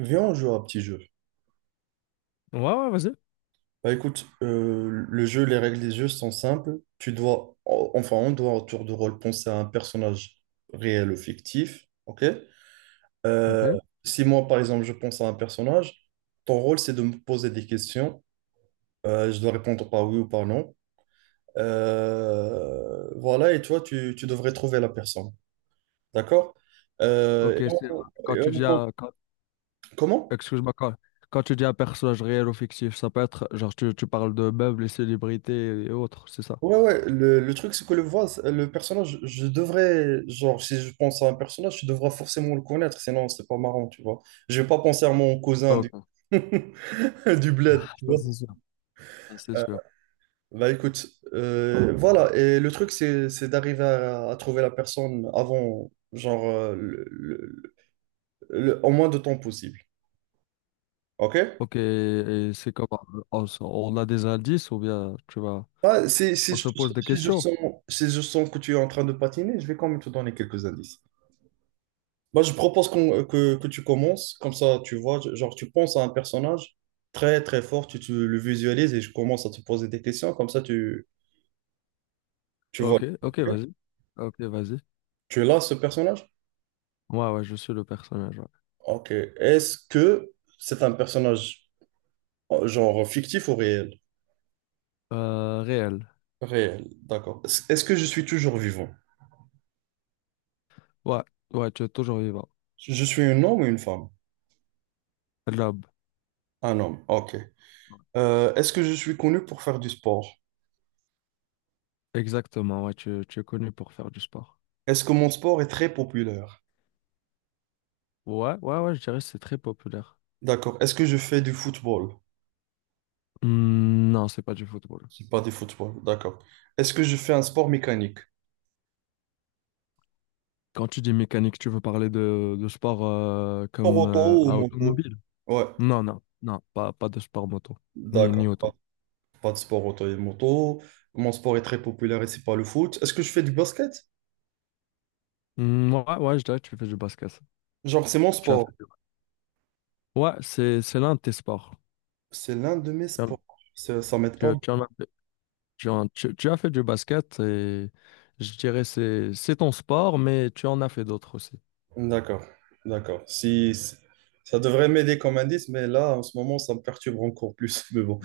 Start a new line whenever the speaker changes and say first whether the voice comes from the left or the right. right: Viens, on joue à un petit jeu.
left: Ouais, ouais, vas-y.
right: Bah écoute, le jeu, les règles des jeux sont simples. Tu dois, enfin, on doit en tour de rôle penser à un personnage réel ou fictif. Ok? Euh,
left: Ok.
right: si moi, par exemple, je pense à un personnage, ton rôle, c'est de me poser des questions. Je dois répondre par oui ou par non. Voilà, et toi, tu devrais trouver la personne. D'accord? Euh, et
left: Ok, c'est
right: on-
left: quand
right: et
left: tu dis
right: on-
left: un- quand-
right: comment?
left: excuse-moi, quand, quand tu dis un personnage réel ou fictif, ça peut être genre tu parles de meubles et célébrités et autres, c'est ça.
right: Ouais, ouais, le truc, c'est que le voix, le personnage, je devrais, genre, si je pense à un personnage, je devrais forcément le connaître, sinon c'est pas marrant, tu vois. Je vais pas penser à mon cousin du,
left: Ok.
right: du bled,
left: Ah,
right: tu
left: ça c'est
right: vois.
left: sûr. Ça c'est
right: Euh,
left: sûr.
right: bah écoute, voilà, et le truc, c'est d'arriver à trouver la personne avant, genre, en moins de temps possible, ok?
left: Ok, et c'est comment? On, s- on a des indices ou bien tu vas.
right: Bah, si, si
left: On
right: je,
left: se pose des
right: si je
left: questions.
right: sens, si je sens que tu es en train de patiner, je vais quand même te donner quelques indices. Moi je propose que tu commences, comme ça, tu vois, genre, tu penses à un personnage très, très fort, tu le visualises et je commence à te poser des questions, comme ça, tu vois.
left: Ok, ok,
right: Ok.
left: vas-y. Ok, vas-y.
right: Tu es là, ce personnage?
left: Ouais, ouais, je suis le personnage, ouais.
right: Ok. Est-ce que c'est un personnage, genre, fictif ou réel?
left: Réel.
right: Réel, d'accord. Est-ce que je suis toujours vivant?
left: Ouais, ouais, tu es toujours vivant.
right: Je suis un homme ou une femme?
left: Lob.
right: Un homme, ok. Est-ce que je suis connu pour faire du sport?
left: Exactement, ouais, tu es connu pour faire du sport.
right: Est-ce que mon sport est très populaire?
left: Ouais, ouais, ouais, je dirais que c'est très populaire.
right: D'accord. Est-ce que je fais du football?
left: Hmm, non, c'est pas du football.
right: C'est pas du football, d'accord. Est-ce que je fais un sport mécanique?
left: Quand tu dis mécanique, tu veux parler de sport comme
right: Sport auto ou
left: à
right: moto?
left: automobile?
right: Ouais,
left: Non, non, non, pas, pas de sport moto, ni, ni
right: d'accord. Pas,
left: auto.
right: pas de sport auto et moto. Mon sport est très populaire et c'est pas le foot. Est-ce que je fais du basket?
left: Hmm, ouais, ouais, je dirais que tu fais du basket.
right: Genre, c'est mon
left: Tu as fait
right: sport.
left: du- Ouais, c'est l'un de tes sports.
right: C'est l'un de mes
left: Tu en
right: sports. Ça m'aide
left: tu-
right: pas.
left: tu en as fait. Tu as fait du basket et je dirais c'est ton sport, mais tu en as fait d'autres aussi.
right: D'accord, d'accord. Ça devrait m'aider comme indice, mais là, en ce moment, ça me perturbe encore plus. Mais bon.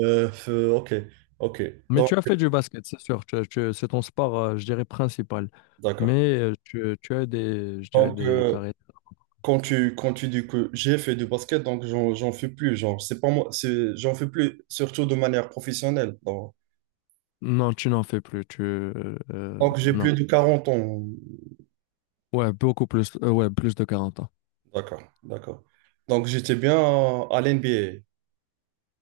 right: Ok, ok.
left: Mais
right: Donc,
left: tu as fait du basket, c'est sûr. C'est ton sport, je dirais, principal.
right: d'accord.
left: Mais tu, tu as des, je dirais,
right: Donc,
left: des carrières.
right: quand tu dis que j'ai fait du basket, donc j'en fais plus, genre, c'est pas moi, j'en fais plus, surtout de manière professionnelle. Donc,
left: Non, tu n'en fais plus.
right: donc j'ai
left: Non.
right: plus de 40 ans.
left: Ouais, beaucoup plus. Ouais, plus de 40 ans.
right: D'accord, d'accord. Donc, j'étais bien à, l'NBA.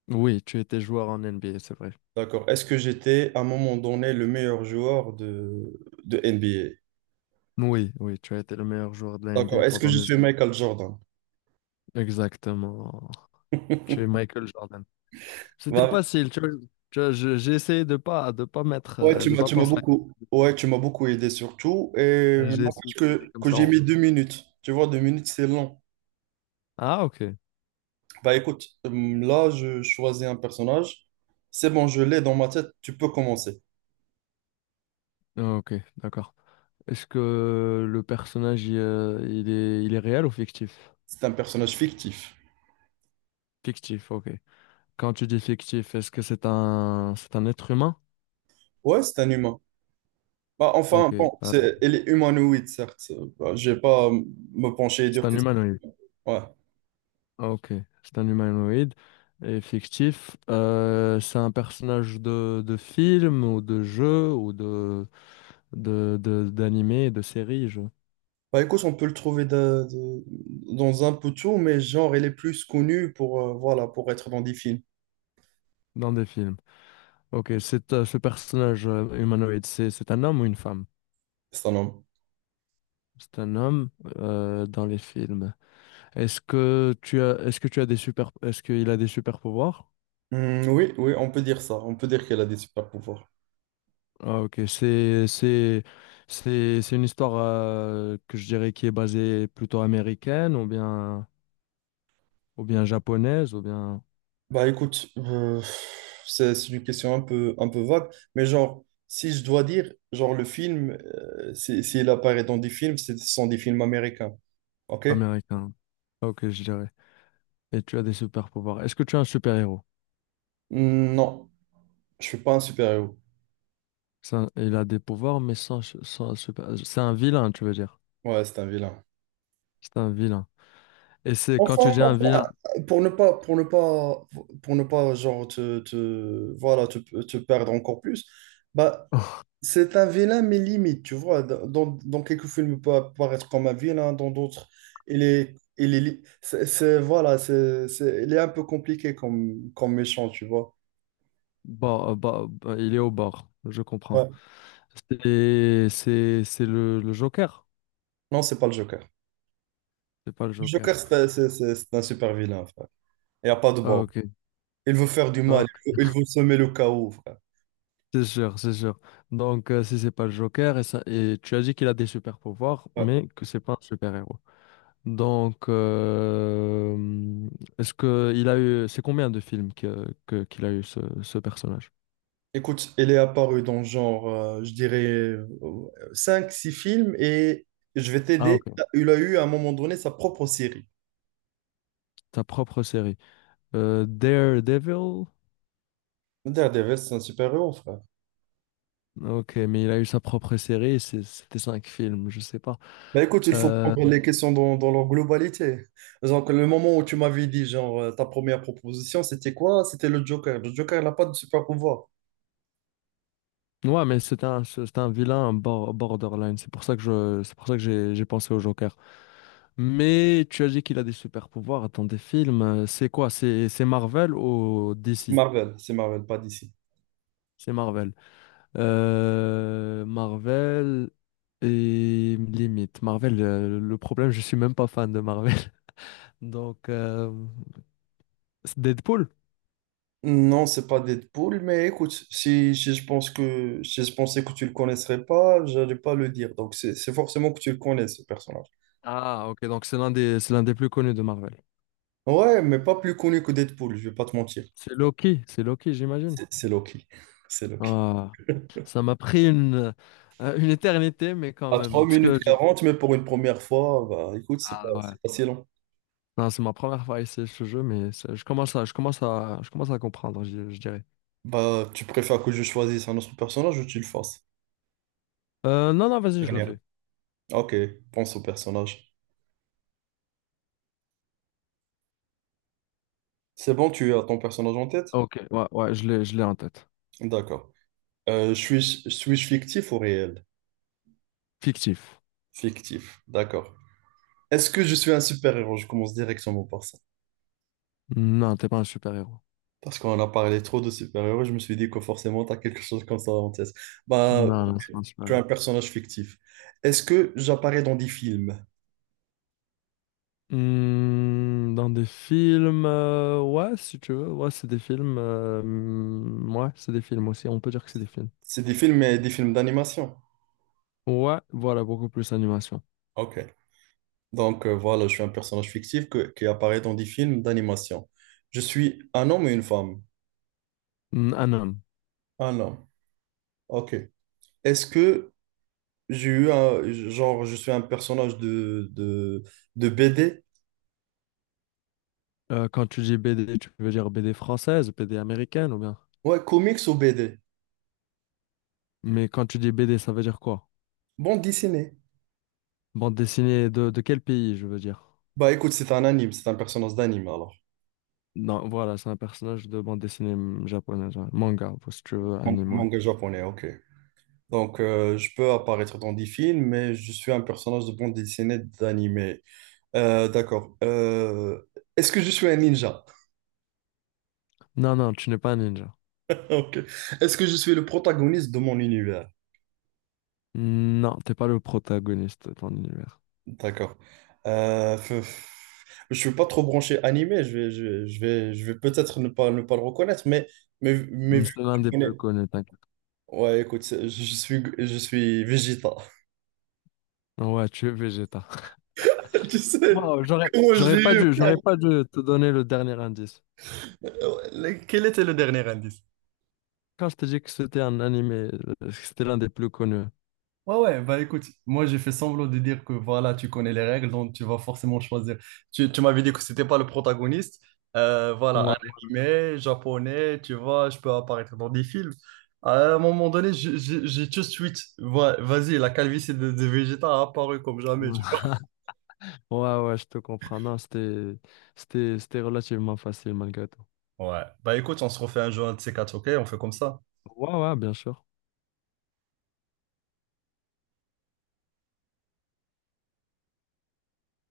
left: Oui, tu étais joueur en NBA, c'est vrai.
right: D'accord. Est-ce que j'étais à un moment donné le meilleur joueur de NBA?
left: Oui, oui, tu as été le meilleur joueur de la
right: D'accord.
left: NBA
right: Est-ce que
left: pendant
right: je
left: des
right: suis
left: années.
right: Michael Jordan?
left: Exactement. Tu es Michael Jordan. C'était
right: Bah,
left: facile, tu vois. Tu vois, j'ai essayé de pas mettre
right: ouais, tu
left: de
right: m'as,
left: pas
right: tu m'as
left: penser
right: beaucoup, ouais, tu m'as beaucoup aidé surtout. Et
left: à j'ai
right: n'empêche
left: essayé d'aider
right: que,
left: comme
right: que
left: ça.
right: j'ai
left: En-
right: mis 2 minutes. Tu vois, 2 minutes, c'est long.
left: Ah ok.
right: Bah écoute, là, je choisis un personnage. C'est bon, je l'ai dans ma tête, tu peux commencer.
left: Ah, ok, d'accord. Est-ce que le personnage il est réel ou fictif?
right: C'est un personnage fictif.
left: Fictif, ok. Quand tu dis fictif, est-ce que c'est un être humain?
right: Ouais, c'est un humain. Bah, enfin,
left: Ok.
right: bon, il est humanoïde, certes. Bah, je vais pas me pencher et
left: C'est
right: dire
left: un
right: que...
left: humanoïde.
right: Ouais.
left: Ah, ok. C'est un humanoïde et fictif. C'est un personnage de film ou de jeu ou d'animé, de série, je
right: Bah écoute, on peut le trouver dans un peu tout, mais genre, il est plus connu pour, voilà, pour être dans des films.
left: dans des films. Ok, c'est, ce personnage humanoïde, c'est un homme ou une femme?
right: C'est un homme.
left: C'est un homme dans les films. Est-ce que tu as, est-ce que tu as des super, est-ce qu'il a des super pouvoirs?
right: Oui, oui, on peut dire ça. On peut dire qu'elle a des super pouvoirs.
left: Ah, ok, c'est une histoire que je dirais qui est basée plutôt américaine ou bien japonaise ou bien
right: Bah écoute, c'est une question un peu vague, mais genre, si je dois dire, genre le film, s'il apparaît dans des films, ce sont des films américains, ok?
left: américaine. Ok, je dirais. Et tu as des super pouvoirs. Est-ce que tu as un super héros?
right: Non, je suis pas un super-héros.
left: Il a des pouvoirs mais sans, sans super. C'est un vilain, tu veux dire?
right: Ouais, c'est un vilain.
left: C'est un vilain. Et c'est quand
right: Enfin,
left: tu dis un
right: enfin,
left: vilain,
right: pour ne pas, pour ne pas, pour ne pas, genre, voilà, te perdre encore plus, bah, c'est un vilain, mais limite, tu vois. Dans quelques films, il peut apparaître comme un vilain, hein, dans d'autres, voilà, il est un peu compliqué comme méchant, tu vois.
left: bon, bah, bah, il est au bord, je comprends.
right: Ouais.
left: C'est le Joker,
right: Non, c'est pas le Joker.
left: c'est pas le
right: Le Joker,
left: Joker.
right: c'est un super vilain, frère. Il n'y a pas de
left: Ah,
right: bord.
left: ok.
right: Il veut faire du
left: Ah,
right: mal,
left: ok.
right: il veut semer le chaos, frère.
left: C'est sûr, c'est sûr. Donc si c'est pas le Joker et ça et tu as dit qu'il a des super pouvoirs,
right: Ouais.
left: mais que c'est pas un super héros. Donc est-ce que il a eu c'est combien de films qu'il a eu ce, ce personnage?
right: Écoute, il est apparu dans genre, je dirais, cinq six films et je vais
left: Ah
right: t'aider.
left: ok,
right: Il a eu à un moment donné sa propre série.
left: ta propre série. Daredevil.
right: Daredevil, c'est un super-héros, frère.
left: Ok, mais il a eu sa propre série, c'est- c'était 5 films, je sais pas.
right: Bah écoute, il faut
left: Euh,
right: prendre les questions dans leur globalité. Donc, le moment où tu m'avais dit, genre, ta première proposition, c'était quoi? C'était le Joker. Le Joker, il n'a pas de super pouvoir.
left: ouais, mais c'est un vilain un bor- borderline, c'est pour ça que je, c'est pour ça que j'ai pensé au Joker. Mais tu as dit qu'il a des super pouvoirs dans des films, c'est quoi? C'est Marvel ou DC?
right: C'est Marvel, pas d'ici.
left: C'est Marvel. Marvel et limite. Marvel, le problème, je suis même pas fan de Marvel. Donc, c'est Deadpool?
right: Non, c'est pas Deadpool, mais écoute, si je pensais que tu le connaisserais pas, j'allais pas le dire. Donc, c'est forcément que tu le connais, ce personnage.
left: Ah, ok, donc c'est l'un des plus connus de Marvel.
right: Ouais, mais pas plus connu que Deadpool, je vais pas te mentir.
left: C'est Loki, j'imagine.
right: C'est Loki. C'est Loki.
left: Ah, ça m'a pris une éternité, mais quand
right: À 3
left: même. Parce que
right: minutes
left: je-
right: 40 mais pour une première fois, bah écoute, c'est pas,
left: Ah ouais.
right: c'est pas si long.
left: Non, c'est ma première fois à essayer ce jeu, mais c'est- je commence à comprendre, je dirais.
right: Bah, tu préfères que je choisisse un autre personnage ou tu le fasses?
left: Non, non, vas-y, je le
right: Dernière.
left: fais.
right: Ok, pense au personnage. C'est bon, tu as ton personnage en tête?
left: Ok, ouais, ouais, je l'ai en tête.
right: D'accord. Euh, je suis, suis-je fictif ou réel?
left: Fictif.
right: Fictif, d'accord. Est-ce que je suis un super-héros? Je commence directement par ça.
left: Non, t'es pas un super-héros.
right: Parce qu'on a parlé trop de super-héros, je me suis dit que forcément, tu as quelque chose comme ça en tête. Bah,
left: Non,
right: ok,
left: non, c'est pas un
right: tu es
left: super-héros.
right: un personnage fictif. Est-ce que j'apparais dans des films?
left: Hmm, dans des films, ouais, si tu veux, ouais, c'est des films. Hmm, ouais, c'est des films aussi, on peut dire que c'est des films.
right: C'est des films, mais des films d'animation.
left: Ouais, voilà, beaucoup plus animation.
right: Ok. Donc voilà, je suis un personnage fictif qui apparaît dans des films d'animation. Je suis un homme et une femme.
left: Mm, un homme.
right: Un homme. Ok. Est-ce que j'ai eu un... Genre, je suis un personnage de BD?
left: Quand tu dis BD, tu veux dire BD française, BD américaine ou bien?
right: Ouais, comics ou BD?
left: Mais quand tu dis BD, ça veut dire quoi?
right: Bon, dessiné.
left: Bande dessinée de quel pays, je veux dire?
right: Bah écoute, c'est un anime, c'est un personnage d'anime alors.
left: Non, voilà, c'est un personnage de bande dessinée mm, japonaise, ouais. Manga, ou si tu veux, anime, ouais.
right: Manga japonais, ok. Donc je peux apparaître dans des films, mais je suis un personnage de bande dessinée d'animé. D'accord. Est-ce que je suis un ninja?
left: Non, non, tu n'es pas un ninja.
right: Ok. Est-ce que je suis le protagoniste de mon univers?
left: Non, t'es pas le protagoniste de ton univers.
right: D'accord. Euh, f- f- je suis pas trop branché animé, je vais peut-être ne pas le reconnaître, mais,
left: Mm,
right: vu
left: c'est
right: que
left: l'un
right: tu
left: des
right: connais...
left: plus connus, t'inquiète.
right: Ouais, écoute, je suis Vegeta.
left: Ouais, tu es Vegeta.
right: Tu sais,
left: Wow,
right: comment je l'ai eu?
left: j'aurais pas dû te donner le dernier indice.
right: Quel était le dernier indice?
left: Quand je t'ai dit que c'était un animé, que c'était l'un des plus connus.
right: Ouais, ouais, bah écoute, moi j'ai fait semblant de dire que voilà, tu connais les règles, donc tu vas forcément choisir. Tu m'avais dit que c'était pas le protagoniste. Voilà, un animé japonais, tu vois, je peux apparaître dans des films. À un moment donné, j'ai tout de suite, ouais, vas-y, la calvitie de Vegeta a apparu comme jamais, tu
left: Ouais. Ouais, ouais, je te comprends. Non, c'était relativement facile malgré tout.
right: vois. Ouais, bah écoute, on se refait un jeu un de ces quatre, ok? On fait comme ça.
left: Ouais, ouais, bien sûr.